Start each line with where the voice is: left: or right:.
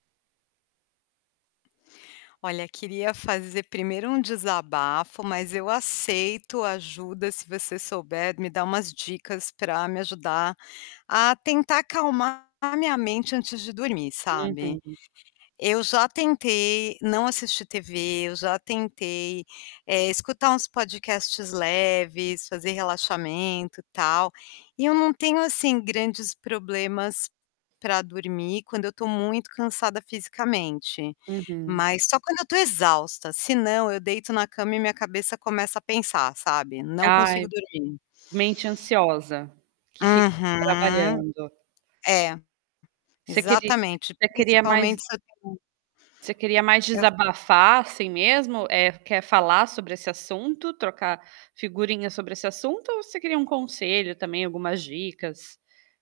left: Olha, queria fazer primeiro um desabafo, mas eu aceito ajuda se você souber me dar umas dicas pra me ajudar a tentar acalmar a minha mente antes de dormir, sabe.
right: Uhum.
left: Eu já tentei não assistir TV, eu já tentei, eh, escutar uns podcasts leves, fazer relaxamento e tal, e eu não tenho, assim, grandes problemas pra dormir quando eu tô muito cansada fisicamente.
right: Uhum.
left: Mas só quando eu tô exausta, senão eu deito na cama e minha cabeça começa a pensar, sabe, não consigo
right: Ai,
left: dormir.
right: mente ansiosa, que fica ali
left: Uhum.
right: trabalhando.
left: É,
right: Você queri
left: exatamente
right: você queria
left: principalmente
right: mais
left: se eu tenho
right: você queria mais
left: Eu
right: desabafar, assim, mesmo? Eh, quer falar sobre esse assunto, trocar figurinha sobre esse assunto ou você queria um conselho também, algumas dicas?